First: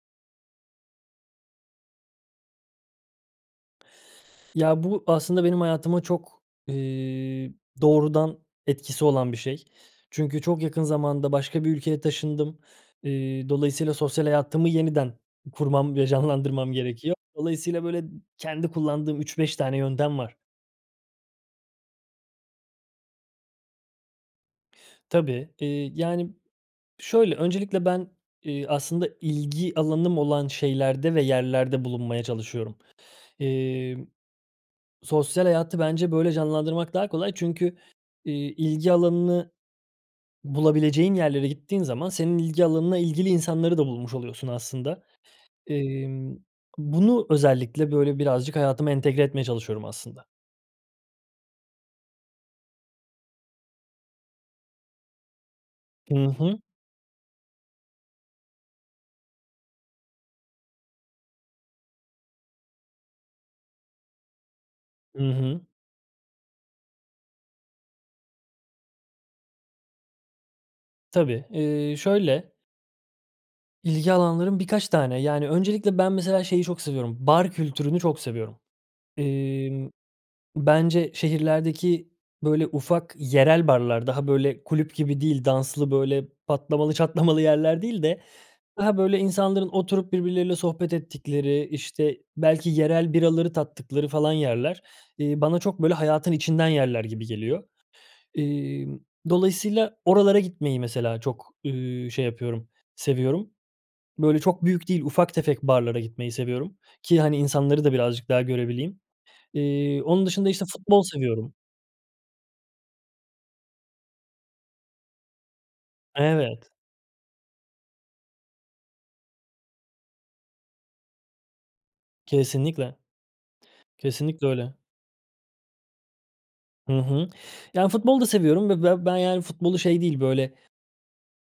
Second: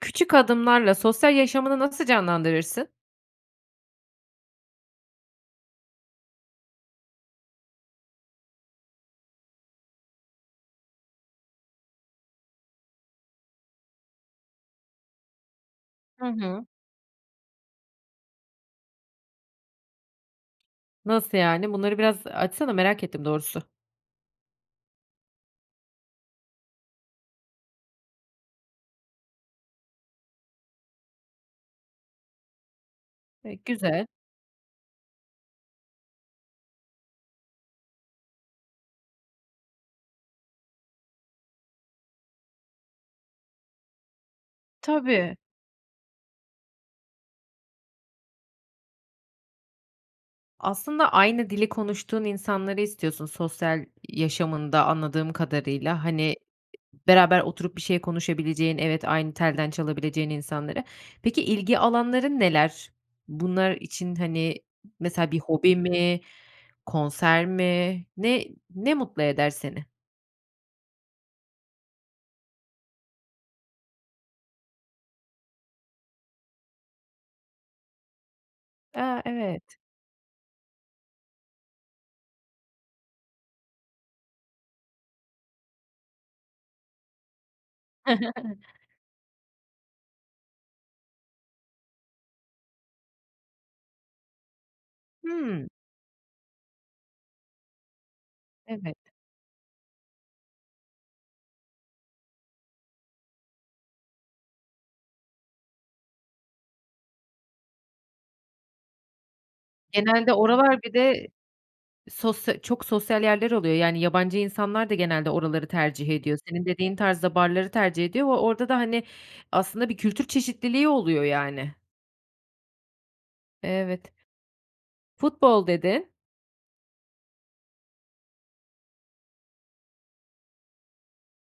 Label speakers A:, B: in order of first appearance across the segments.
A: Küçük adımlarla sosyal yaşamını nasıl canlandırırsın?
B: Ya, bu, aslında, benim hayatıma çok, eee, doğrudan etkisi olan bir şey. Çünkü çok yakın zamanda başka bir ülkeye taşındım. Eee, dolayısıyla, sosyal hayatımı yeniden kurmam ve
A: Hı hı.
B: canlandırmam gerekiyor. Dolayısıyla, böyle, ı kendi kullandığım 3-5 tane yöntem var.
A: Nasıl yani, bunları biraz, ııı, açsana, merak ettim doğrusu.
B: Tabii, eee, yani, şöyle, öncelikle ben, eee, aslında, ilgi alanım olan şeylerde ve yerlerde bulunmaya çalışıyorum.
A: E, güzel.
B: Emm, sosyal hayatı, bence, böyle, canlandırmak daha kolay çünkü, iii, ilgi alanını bulabileceğin yerlere gittiğin zaman senin ilgi alanına ilgili insanları da bulmuş oluyorsun, aslında.
A: Tabii.
B: Imm, bunu özellikle, böyle, birazcık hayatıma entegre etmeye çalışıyorum, aslında.
A: Aslında, aynı dili konuştuğun insanları istiyorsun, sosyal yaşamında anladığım kadarıyla.
B: Hı
A: Hani, i
B: hı.
A: beraber oturup bir şey konuşabileceğin, evet, aynı telden çalabileceğin insanları. Peki, ilgi alanların neler? Bunlar için, hani,
B: I
A: mesela, bir
B: hı.
A: hobi mi, konser mi, ne ne mutlu eder seni?
B: Tabii. Eee, şöyle ilgi alanlarım birkaç tane, yani, öncelikle ben, mesela, şeyi çok seviyorum, bar kültürünü çok seviyorum.
A: A, evet.
B: Emm, bence, şehirlerdeki, böyle, ufak yerel barlar daha, böyle, kulüp gibi değil, danslı, böyle, patlamalı, çatlamalı yerler değil de daha, böyle, insanların oturup birbirleriyle sohbet ettikleri, işte, belki yerel biraları tattıkları falan yerler, eee, bana
A: Hımm.
B: çok, böyle, hayatın içinden yerler gibi geliyor.
A: Evet.
B: Emm, dolayısıyla oralara gitmeyi mesela, çok, ııı, şey yapıyorum, seviyorum. Böyle, çok büyük değil, ufak tefek barlara gitmeyi seviyorum ki hani insanları da birazcık daha görebileyim. Eee, onun
A: Genelde
B: dışında, işte,
A: oralar bir
B: futbol
A: de
B: seviyorum.
A: sosya çok sosyal yerler oluyor. Yani, yabancı insanlar da genelde oraları tercih ediyor. Senin
B: Evet.
A: dediğin tarzda barları tercih ediyor ve orada da, hani, aslında, bir kültür çeşitliliği oluyor yani.
B: Kesinlikle.
A: Evet.
B: Kesinlikle öyle.
A: "Futbol" dedin.
B: Hı hı. Yani, futbol da seviyorum ve be ben, yani, futbolu şey değil, böyle,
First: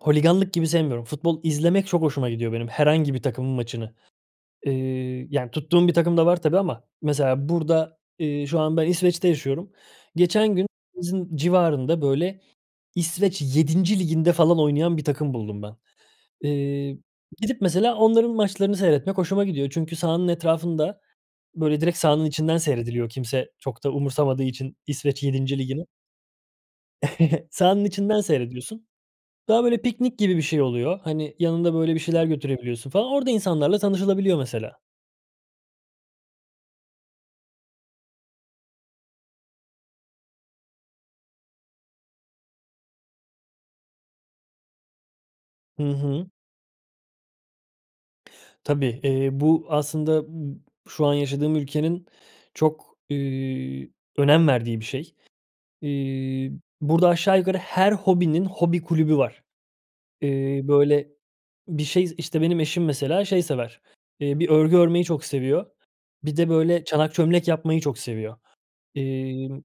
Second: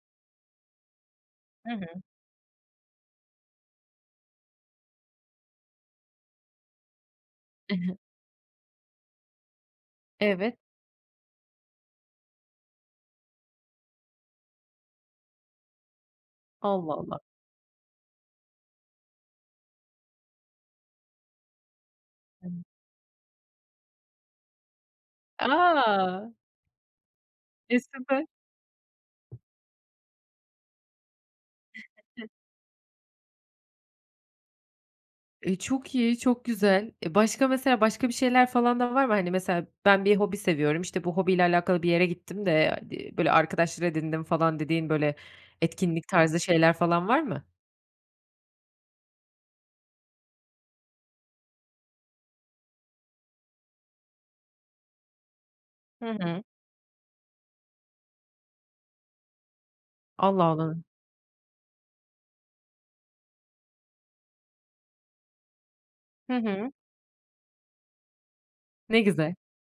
B: holiganlık gibi sevmiyorum. Futbol
A: Hı
B: izlemek
A: hı.
B: çok hoşuma gidiyor benim, herhangi bir takımın maçını. Eee, yani, tuttuğum bir takım da var tabii ama, mesela,
A: I hı.
B: burada, eee, şu an ben İsveç'te yaşıyorum. Geçen
A: Evet.
B: gün evimizin civarında, böyle, İsveç 7'nci Ligi'nde, falan, oynayan bir takım buldum ben.
A: Allah,
B: Eee,
A: Allah.
B: gidip, mesela, onların maçlarını seyretmek hoşuma gidiyor çünkü sahanın etrafında böyle, direkt sahanın içinden
A: [unintelligible]
B: seyrediliyor kimse çok da umursamadığı için İsveç 7'nci Ligi'ni.
A: A! E,
B: Sahanın içinden
A: süper.
B: seyrediyorsun. Daha, böyle, piknik gibi bir şey oluyor. Hani, yanında böyle bir şeyler götürebiliyorsun falan. Orada insanlarla tanışılabiliyor mesela.
A: E, çok iyi, çok güzel. E, başka mesela başka bir şeyler falan da var mı? Hani, mesela ben bir hobi seviyorum, işte, bu hobiyle alakalı bir yere gittim de, di böyle arkadaşlar edindim falan dediğin, böyle,
B: Hı
A: etkinlik
B: hı.
A: tarzı şeyler falan var mı?
B: Tabii. Eee, bu aslında b şu an yaşadığım ülkenin çok, üüü, önem verdiği bir şey.
A: Hı hı.
B: İii, burada aşağı yukarı her hobinin hobi kulübü var.
A: Allah
B: Eee,
A: Allah!
B: böyle, bir şey, işte, benim eşim mesela şey sever, eee, bir örgü örmeyi çok seviyor,
A: Hı
B: bir de,
A: hı.
B: böyle, çanak çömlek yapmayı çok seviyor.
A: Ne güzel.
B: İmm,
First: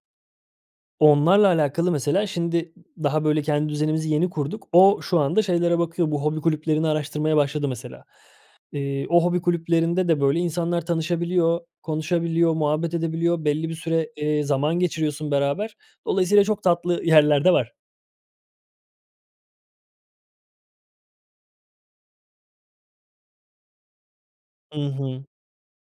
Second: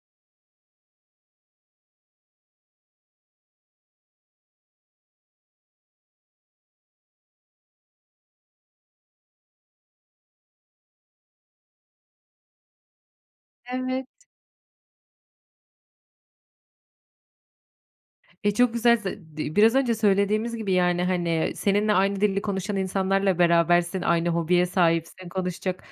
B: onlarla alakalı mesela, şimdi, daha böyle kendi düzenimizi yeni kurduk. O, şu anda şeylere bakıyor, bu hobi kulüplerini araştırmaya başladı mesela. Eee, o hobi kulüplerinde de böyle insanlar tanışabiliyor, konuşabiliyor, muhabbet edebiliyor, belli bir
A: Evet.
B: süre, eee, zaman geçiriyorsun beraber. Dolayısıyla çok tatlı yerler de var.
A: E, çok güzel. Ze di biraz önce söylediğimiz gibi, yani, hani, seninle aynı dili konuşan insanlarla berabersin, aynı hobiye
B: Hı hı.
A: sahipsin, konuşacak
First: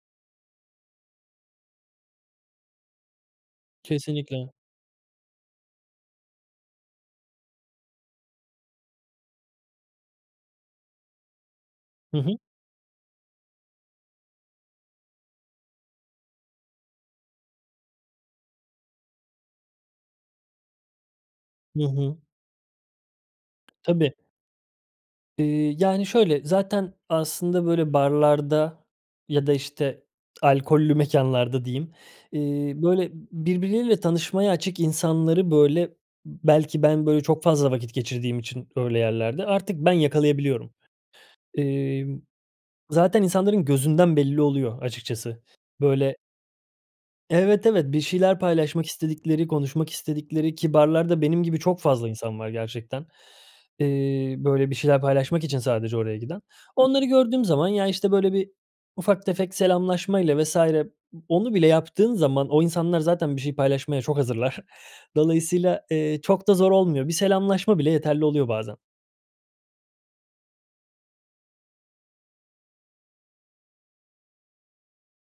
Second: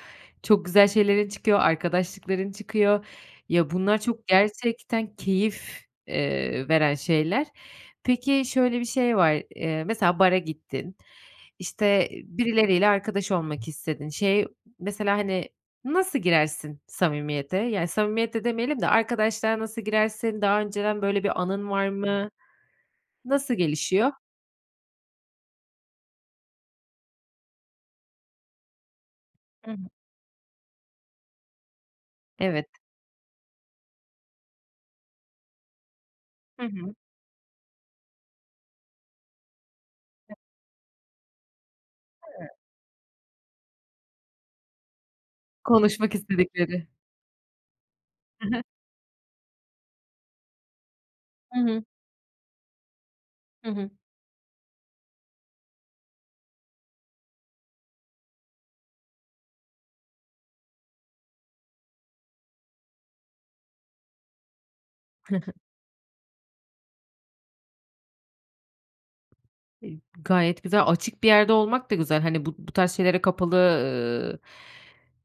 A: çok güzel şeylerin çıkıyor, arkadaşlıkların çıkıyor. Ya, bunlar çok
B: Kesinlikle.
A: gerçekten keyif, eee, veren şeyler. Peki, şöyle bir şey var, eee, mesela bara gittin, işte,
B: Hı hı.
A: birileriyle arkadaş olmak istedin. Şey, mesela, hani, nasıl girersin samimiyete? Yani, samimiyet de demeyelim de arkadaşlığa nasıl girersin, daha önceden böyle bir anın
B: Hı
A: var
B: hı.
A: mı, nasıl gelişiyor?
B: Tabii. Iıı, yani, şöyle, zaten, aslında, böyle barlarda ya da,
A: Hı hı.
B: işte, alkollü mekânlarda diyeyim,
A: Evet.
B: ııı, böyle b birbirleriyle tanışmaya açık insanları, böyle,
A: Hı
B: belki
A: hı.
B: ben, böyle, çok fazla vakit geçirdiğim için öyle yerlerde artık ben yakalayabiliyorum. Imm,
A: Hıı.
B: zaten insanların gözünden belli oluyor, açıkçası.
A: Konuşmak
B: Böyle
A: istedikleri.
B: Evet, evet. Bir şeyler
A: Hı hı.
B: paylaşmak istedikleri, konuşmak istedikleri ki barlarda benim gibi
A: Hı
B: çok
A: hı.
B: fazla insan var gerçekten.
A: Hı hı.
B: Iıı, böyle bir şeyler paylaşmak için sadece oraya giden. Onları gördüğüm zaman ya, işte, böyle bir ufak tefek selamlaşmayla vs. ı onu bile yaptığın zaman o insanlar zaten bir şey paylaşmaya çok hazırlar.
A: Hı hı.
B: Dolayısıyla, ııı, çok da zor olmuyor, bir selamlaşma bile yeterli oluyor bazen.
A: İ gayet güzel, açık bir yerde olmak da güzel, hani, bu bu tarz şeylere kapalı, ııı,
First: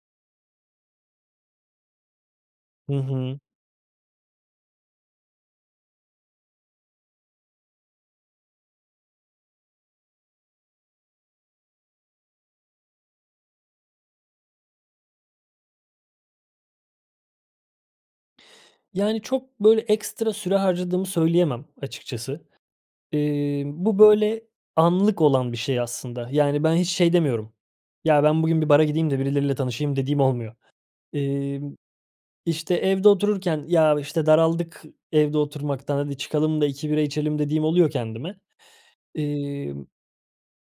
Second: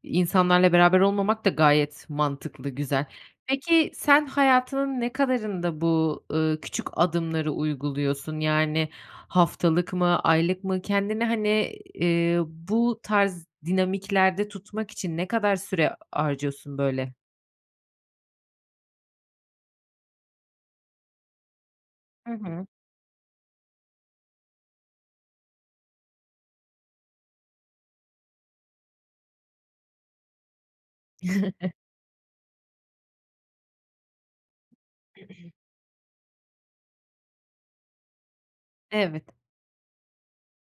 A: insanlarla beraber olmamak da gayet mantıklı,
B: Hı
A: güzel.
B: hı.
A: Peki, sen hayatının ne kadarında bu, ııı, küçük adımları uyguluyorsun? Yani, haftalık mı, aylık mı? Kendini, hani, ııı, bu tarz dinamiklerde tutmak için ne kadar süre harcıyorsun böyle?
B: Yani, çok, böyle, ekstra süre harcadığımı söyleyemem
A: Hı
B: açıkçası.
A: hı.
B: Emm, bu böyle, anlık olan bir şey aslında. Yani, ben hiç şey demiyorum. "Ya, ben bugün bir bara gideyim de birileriyle tanışayım." dediğim olmuyor. Emm, işte, evde otururken, "Ya, işte, daraldık evde oturmaktan, hadi çıkalım da 2 bira içelim." dediğim oluyor kendime.
A: Evet.
B: Emm,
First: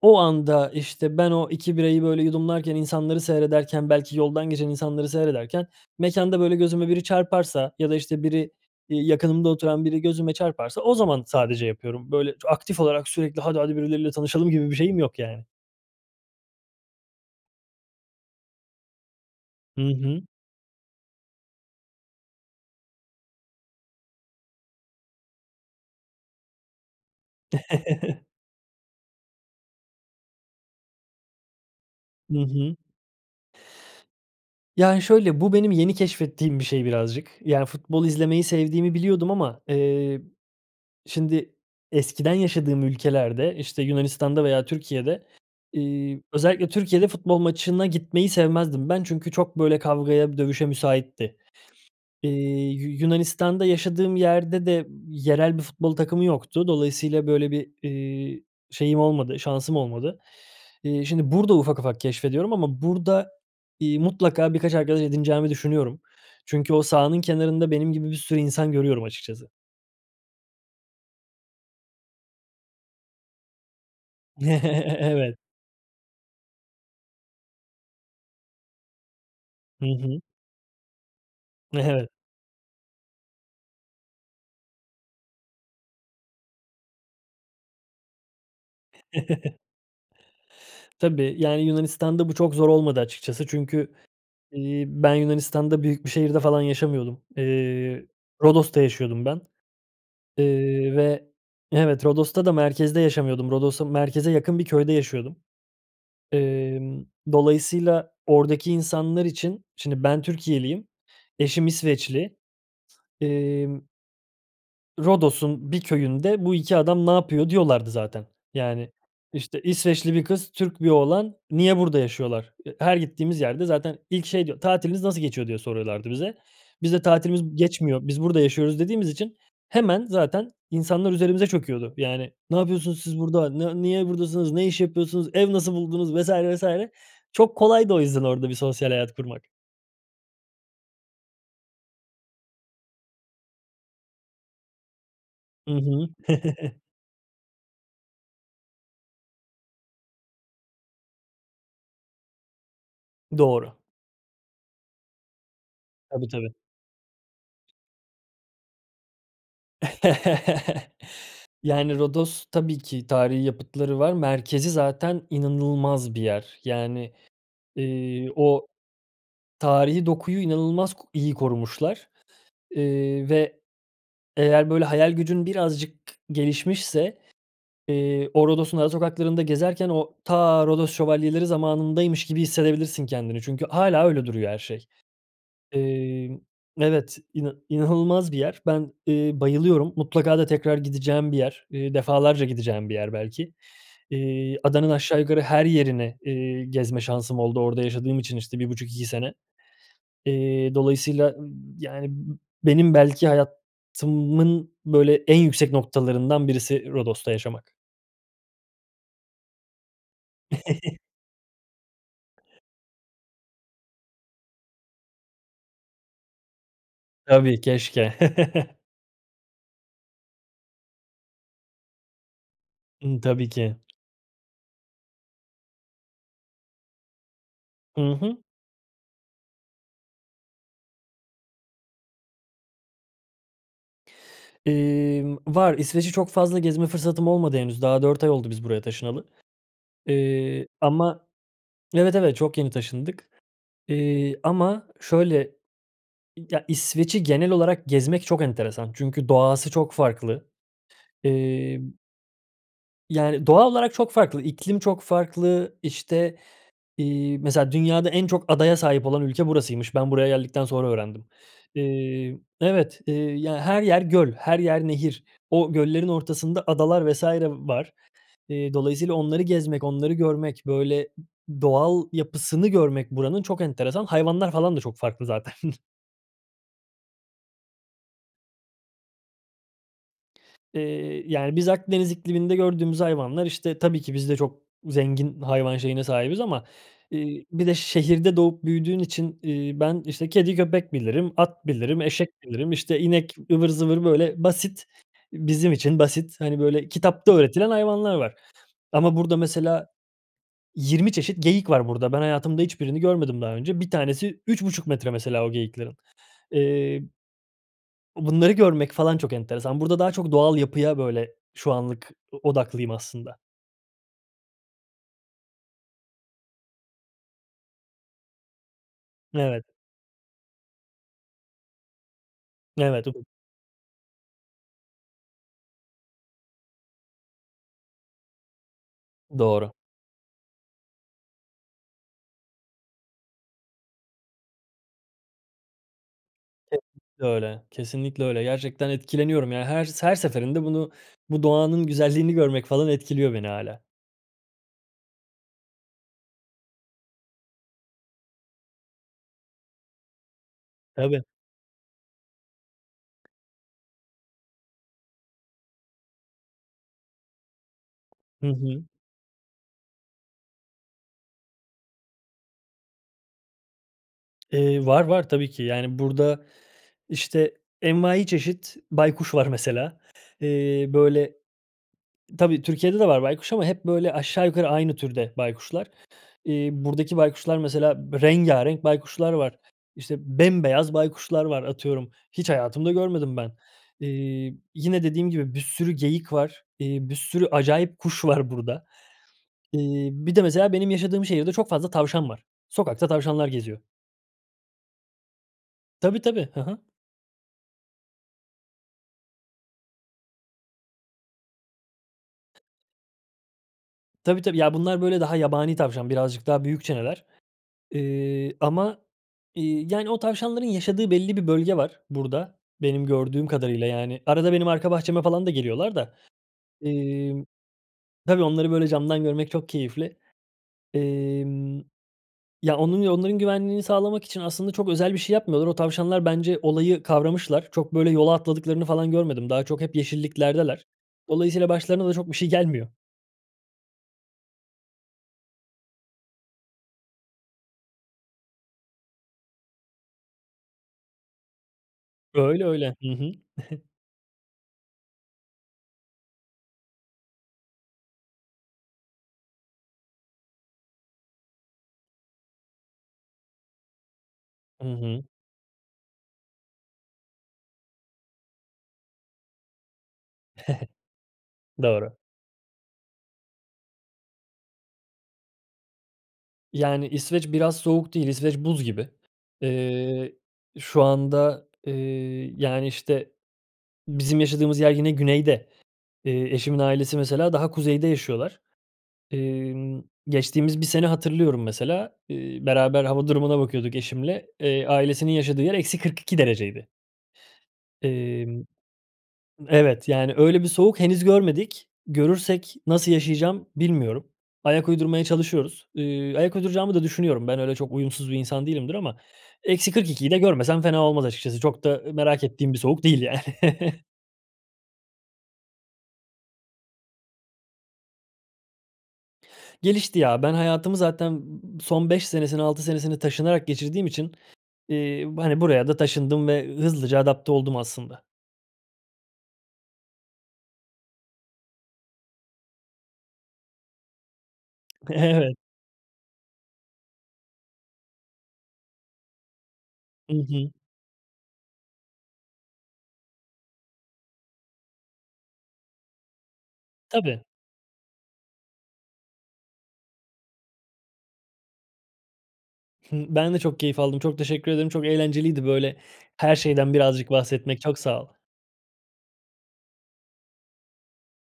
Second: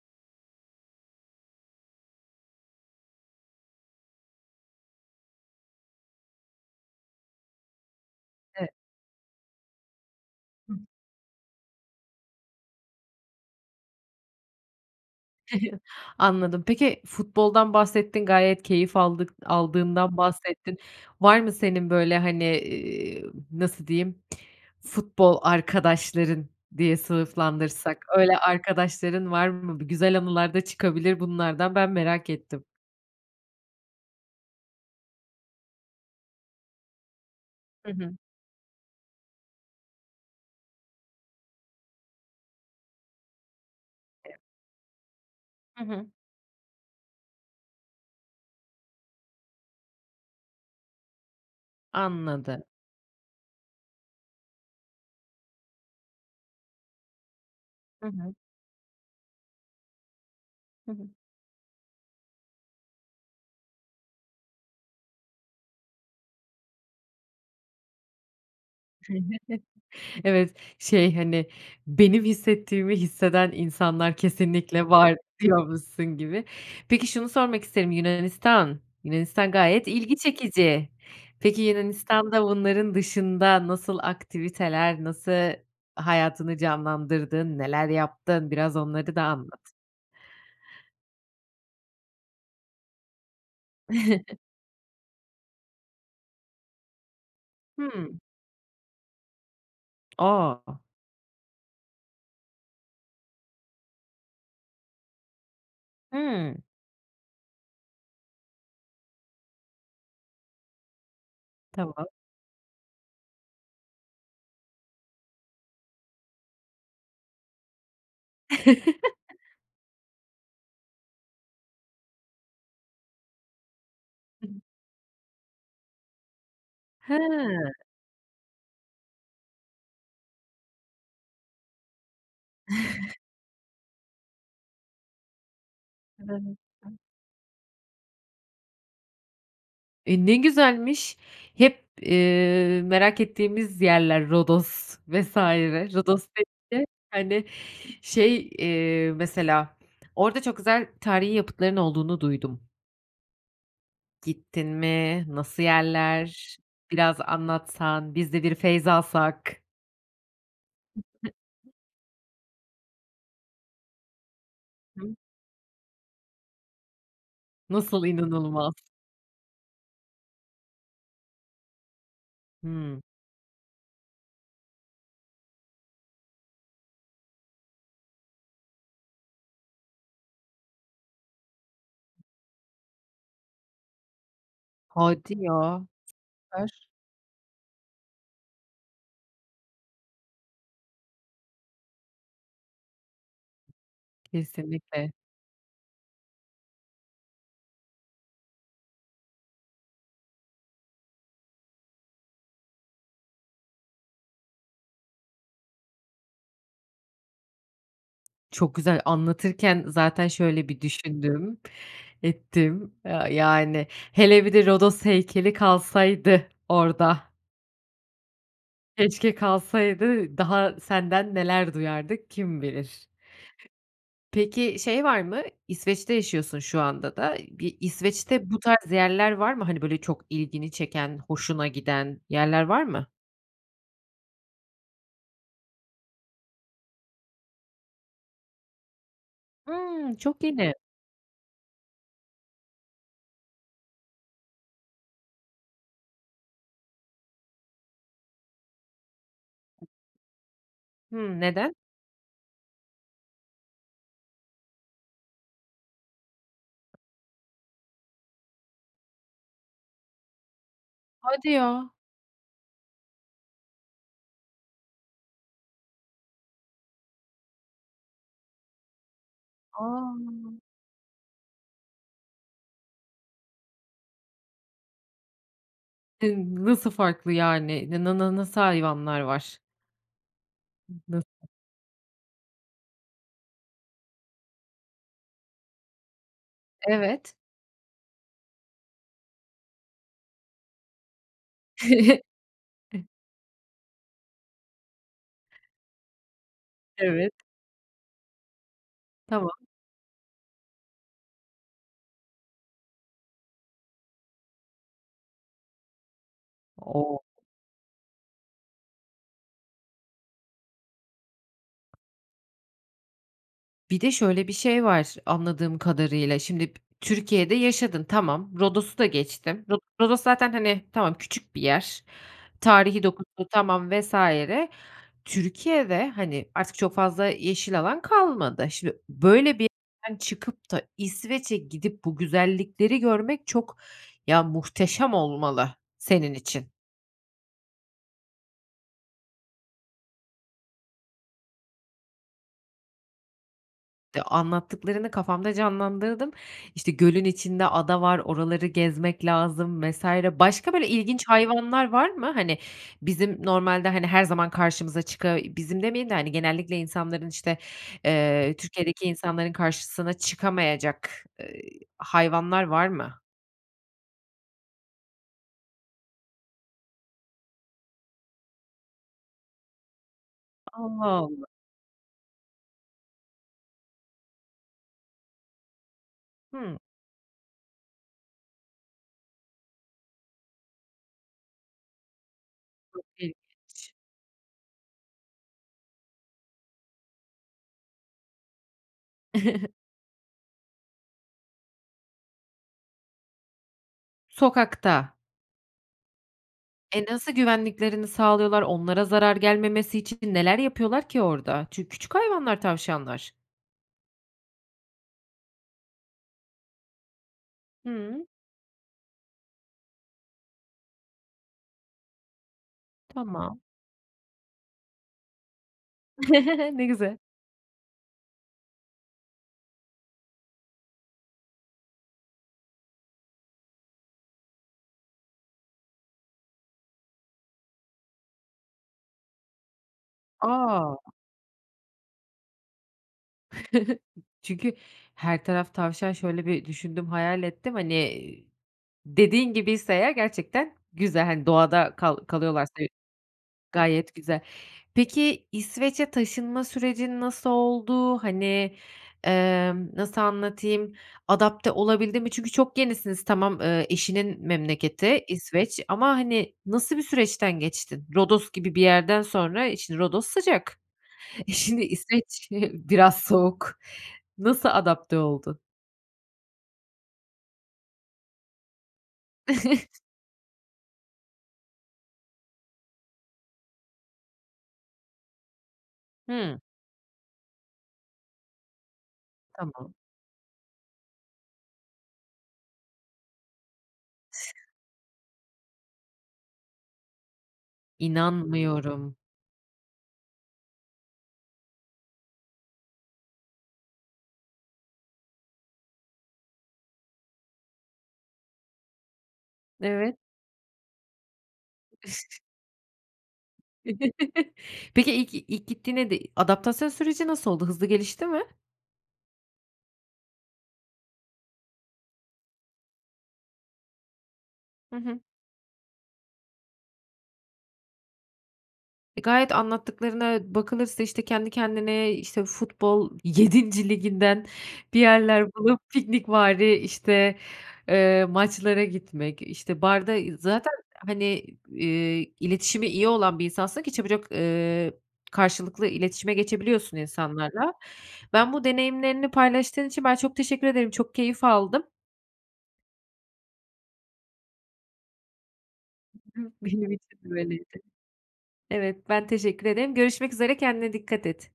B: o anda, işte, ben o 2 birayı, böyle, yudumlarken, insanları seyrederken, belki yoldan geçen insanları seyrederken mekânda, böyle, gözüme biri çarparsa ya da, işte, biri,
A: E
B: iii, yakınımda oturan biri gözüme
A: Hıh.
B: çarparsa o zaman sadece yapıyorum. Böyle ç aktif olarak sürekli, "Hadi, hadi! Birileriyle tanışalım." gibi bir şeyim yok, yani.
A: Anladım. Peki, futboldan bahsettin, gayet keyif aldık
B: Hı
A: aldığından
B: hı.
A: bahsettin. Var mı senin böyle, hani, eee, nasıl diyeyim, futbol arkadaşların diye sınıflandırsak? Öyle arkadaşların var mı? Bir güzel anılar da çıkabilir bunlardan, ben merak
B: Hı
A: ettim.
B: hı. Yani şöyle, bu benim yeni keşfettiğim bir şey birazcık, yani,
A: Hı
B: futbol
A: hı.
B: izlemeyi sevdiğimi biliyordum ama, eee, şimdi eskiden yaşadığım ülkelerde, işte, Yunanistan'da veya Türkiye'de,
A: Hı hı.
B: iii, özellikle Türkiye'de futbol maçına gitmeyi sevmezdim. Ben, çünkü çok böyle kavgaya dövüşe müsaitti.
A: Anladım.
B: İii, Yu Yunanistan'da yaşadığım yerde de yerel bir futbol takımı yoktu. Dolayısıyla böyle bir,
A: Hı hı.
B: eee, şeyim olmadı şansım olmadı.
A: Hı
B: Eee,
A: hı.
B: şimdi burada ufak ufak keşfediyorum ama burada, iii, mutlaka birkaç arkadaş edineceğimi düşünüyorum. Çünkü o sahanın kenarında benim gibi bir sürü insan görüyorum açıkçası.
A: Evet. Şey, hani, "Benim hissettiğimi hisseden insanlar kesinlikle var."
B: Evet.
A: diyormuşsun gibi. Peki, şunu sormak isterim, Yunanistan! Yunanistan
B: Hı
A: gayet ilgi
B: hı.
A: çekici. Peki,
B: Evet.
A: Yunanistan'da bunların dışında nasıl aktiviteler, nasıl hayatını canlandırdın, neler yaptın? Biraz onları da anlat.
B: Tabii. Yani, Yunanistan'da bu çok zor olmadı açıkçası. Çünkü, eee, ben, Yunanistan'da büyük bir şehirde falan yaşamıyordum. Eee,
A: Hıı.
B: Rodos'ta yaşıyordum ben.
A: A!
B: Eee, ve Evet, Rodos'ta da merkezde yaşamıyordum. Rodos'ta merkeze yakın bir köyde yaşıyordum.
A: Hıı.
B: Emm, dolayısıyla oradaki insanlar için Şimdi ben Türkiyeliyim, eşim
A: Tamam.
B: İsveçli, emm "Rodos'un bir köyünde bu 2 adam ne yapıyor?" diyorlardı zaten. Yani, işte, "İsveçli bir kız, Türk bir oğlan. Niye burada yaşıyorlar?" Eee, her gittiğimiz yerde zaten ilk şey diyor,
A: [unintelligible]
B: "Tatiliniz nasıl geçiyor?" diye soruyorlardı bize. Biz de
A: Ha.
B: "Tatilimiz geçmiyor, biz burada yaşıyoruz." dediğimiz için hemen zaten insanlar üzerimize çöküyordu, yani, "Ne yapıyorsunuz siz burada, ne niye buradasınız, ne iş yapıyorsunuz, ev nasıl buldunuz?" vs. vs.
A: [unintelligible]
B: Çok kolaydı o yüzden orada bir sosyal hayat kurmak.
A: E, ne güzelmiş. Hep, eee, merak ettiğimiz yerler Rodos vs.
B: Hı hı.
A: Rodos [unintelligible] hani, şey, eee, mesela, orada çok güzel tarihî yapıtların olduğunu duydum.
B: Doğru.
A: Gittin mi, nasıl
B: Tabii, tabii.
A: yerler? Biraz anlatsan, biz de bir feyzalsak. [unintelligible]
B: Yani, Rodos tabii ki tarihî yapıtları var, merkezi
A: [unintelligible]
B: zaten inanılmaz bir yer. Yani,
A: Nasıl
B: eee, o
A: inanılmaz?
B: tarihî dokuyu inanılmaz ko iyi korumuşlar,
A: Hımm.
B: eee, ve eğer, böyle, hayal gücün birazcık gelişmişse, eee, o Rodos'un ara sokaklarında gezerken o ta Rodos Şövalyeleri zamanındaymış gibi hissedebilirsin kendini çünkü hâlâ öyle duruyor her şey.
A: Hadi ya.
B: Eee
A: Süper.
B: Evet, ina inanılmaz bir yer. Ben, eee, bayılıyorum, mutlaka da tekrar gideceğim bir yer, eee, defalarca gideceğim bir yer belki. Eee, adanın
A: Kesinlikle.
B: aşağı yukarı her yerini, eee, gezme şansım oldu orada yaşadığım için, işte, 1,5-2 sene. Eee, dolayısıyla, ııı, yani, benim belki hayatımın, böyle, en yüksek noktalarından birisi Rodos'ta yaşamak.
A: Çok güzel. Anlatırken zaten şöyle bir düşündüm, ettim a yani. Hele bir de Rodos heykeli kalsaydı orada.
B: Tabii, keşke.
A: Keşke kalsaydı, daha senden neler duyardık kim bilir?
B: Imm, tabii ki.
A: Peki, şey var mı? İsveç'te yaşıyorsun şu anda da. Bir
B: Hı hı.
A: İsveç'te bu tarz yerler var mı, hani, böyle, çok ilgini çeken, hoşuna giden yerler var mı?
B: Emm, var. İsveç'i çok fazla gezme fırsatım olmadı henüz, daha 4 ay oldu biz buraya taşınalı.
A: Hıı, çok
B: Eee,
A: yeni.
B: ama Evet, evet çok yeni taşındık. Eee, ama şöyle, ya, İsveç'i genel olarak gezmek çok enteresan çünkü doğası çok farklı.
A: Hıı, neden?
B: Emm Yani, doğa olarak çok farklı, iklim çok farklı. İşte, iii, mesela dünyada en çok adaya sahip olan ülke burasıymış. Ben buraya geldikten sonra öğrendim.
A: Hadi ya!
B: Eee Evet. Eee, ya, her yer göl, her yer nehir. O göllerin ortasında adalar vs. var. Eee, dolayısıyla onları gezmek, onları
A: A!
B: görmek, böyle, doğal yapısını görmek buranın çok enteresan, hayvanlar falan da çok farklı zaten.
A: E, nasıl farklı, yani? Ne na na na nasıl hayvanlar var? [unintelligible] Nasıl?
B: Eee, yani, biz Akdeniz ikliminde gördüğümüz hayvanlar, işte, tabii ki biz de çok zengin hayvan şeyine sahibiz ama,
A: Evet.
B: eee, bir de şehirde doğup büyüdüğün için, iii, ben, işte, kedi, köpek bilirim, at bilirim, eşek bilirim, işte, inek ıvır zıvır, böyle, basit bizim için basit, hani, böyle
A: Evet.
B: kitapta öğretilen hayvanlar var. Ama burada
A: Tamam.
B: mesela 20 çeşit geyik var burada. Ben, hayatımda hiçbirini görmedim daha önce. 1 tanesi 3,5 metre mesela o geyiklerin. Eee
A: O!
B: bunları görmek falan çok enteresan. Burada daha çok doğal yapıya, böyle, şu anlık o odaklıyım aslında.
A: Bir de şöyle bir şey var anladığım kadarıyla, şimdi, Türkiye'de yaşadın, tamam. Rodos'u da
B: Evet.
A: geçtim. Rodos zaten, hani, tamam, küçük bir yer. Tarihî
B: Evet. O d
A: dokusu tamam vs. Türkiye'de, hani, artık çok fazla yeşil alan kalmadı. Şimdi, böyle bir
B: Doğru.
A: yerden çıkıp da İsveç'e gidip bu güzellikleri görmek çok ya, muhteşem olmalı senin için.
B: Kesinlikle öyle. Kesinlikle öyle. Gerçekten etkileniyorum. Yani, her s her seferinde bunu bu doğanın güzelliğini görmek falan etkiliyor beni hâlâ.
A: De anlattıklarını kafamda canlandırdım. İşte, gölün içinde ada var, oraları gezmek lazım vs. Başka, böyle, ilginç
B: Tabii.
A: hayvanlar var mı? Hani, bizim normalde, hani, her zaman karşımıza çıka bizim demeyelim de, hani, genellikle insanların, işte,
B: Hı
A: eee,
B: hı.
A: Türkiye'deki insanların karşısına çıkamayacak, eee, hayvanlar var mı?
B: Eee, var, var tabii ki. Yani, burada, işte, envaiçeşit baykuş var mesela. Eee,
A: Allah
B: böyle
A: Allah!
B: Tabii Türkiye'de de var baykuş ama hep, böyle, aşağı yukarı aynı türde baykuşlar. Eee,
A: Hımm.
B: buradaki baykuşlar mesela b rengârenk baykuşlar var. İşte, bembeyaz baykuşlar var atıyorum. Hiç hayatımda
A: Çok
B: görmedim ben.
A: ilginç.
B: Eee, yine dediğim gibi bir sürü geyik var, eee, bir sürü acayip kuş var burada. Eee, bir de mesela benim yaşadığım şehirde çok fazla tavşan var. Sokakta tavşanlar geziyor.
A: Sokakta?
B: Tabii, tabii. Hı hı.
A: E, nasıl güvenliklerini sağlıyorlar? Onlara zarar gelmemesi için neler yapıyorlar ki orada? Çünkü küçük hayvanlar tavşanlar.
B: Tabii, tabii. Ya, bunlar, böyle, daha yabani tavşan, birazcık daha büyükçeler.
A: Hıı.
B: Eee, ama, iii, yani, o tavşanların yaşadığı belli bir bölge var burada benim gördüğüm
A: Tamam.
B: kadarıyla, yani, arada benim arka bahçeme falan da geliyorlar da.
A: Ne güzel.
B: Emm, tabii, onları böyle camdan görmek çok keyifli. Emm, ya, onun ya onların güvenliğini sağlamak için aslında çok özel bir şey yapmıyorlar. O tavşanlar bence olayı kavramışlar, çok, böyle, yola atladıklarını falan görmedim. Daha çok hep yeşilliklerdeler.
A: A!
B: Dolayısıyla başlarına da çok bir şey gelmiyor.
A: Çünkü her taraf tavşan, şöyle bir düşündüm, hayal ettim, hani, dediğin gibiyse eğer gerçekten güzel, hani, doğada kal
B: Öyle,
A: kalıyorlarsa ü
B: öyle. Hı hı.
A: gayet güzel. Peki, İsveç'e taşınma sürecin nasıl oldu? Hani, emm, nasıl anlatayım, adapte olabildin mi? Çünkü çok yenisiniz tamam, eee, eşinin
B: Hı
A: memleketi
B: hı.
A: İsveç. Ama, hani, nasıl bir süreçten geçtin? Rodos gibi bir yerden sonra, eee, şimdi Rodos sıcak. E, şimdi
B: Doğru.
A: İsveç biraz soğuk. Nasıl adapte oldu?
B: Yani İsveç biraz soğuk değil. İsveç buz gibi. Eee, şu anda, eee, yani, işte, bizim yaşadığımız yer yine güneyde. Eee,
A: Hıı.
B: eşimin ailesi mesela daha kuzeyde yaşıyorlar.
A: Tamam.
B: Emm, geçtiğimiz bir sene hatırlıyorum mesela, ııı, beraber hava durumuna bakıyorduk eşimle. Eee, ailesinin yaşadığı yer -42 dereceydi. Emm
A: İnanmıyorum.
B: Evet, yani öyle bir soğuk henüz görmedik. Görürsek nasıl yaşayacağım bilmiyorum. Ayak uydurmaya çalışıyoruz. Iıı, ayak uyduracağımı da düşünüyorum. Ben öyle çok uyumsuz bir insan değilimdir ama eksi kırk
A: Evet.
B: iki de görmesem fena olmaz açıkçası. Çok da merak ettiğim bir soğuk değil yani.
A: Peki, ilk ilk gittiğinde de adaptasyon süreci nasıl oldu? Hızlı gelişti mi?
B: Gelişti ya. Ben hayatımı zaten son 5 senesini, 6 senesini taşınarak geçirdiğim için,
A: Hı hı.
B: iii, hani buraya da taşındım ve hızlıca adapte oldum aslında.
A: E, gayet anlattıklarına bakılırsa işte kendi kendine, işte futbol 7'nci liginden bir yerler
B: Evet.
A: bulup piknikvari, işte, eee, maçlara gitmek, işte barda
B: Hı hı.
A: Zaten hani, iii, iletişimi iyi olan bir insansın ki çabucak, ııı, karşılıklı iletişime geçebiliyorsun
B: Tabii.
A: insanlarla. Ben bu deneyimlerini paylaştığın için ben çok teşekkür ederim, çok keyif aldım.
B: Hıı, ben de çok keyif aldım. Çok teşekkür ederim. Çok eğlenceliydi böyle
A: [unintelligible]
B: her
A: Benim
B: şeyden
A: için
B: birazcık
A: de öyleydi.
B: bahsetmek. Çok sağ ol.
A: Evet, ben teşekkür ederim. Görüşmek üzere, kendine dikkat et.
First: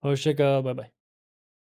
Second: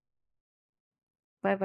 B: Hoşça kal, baybay.
A: Baybay.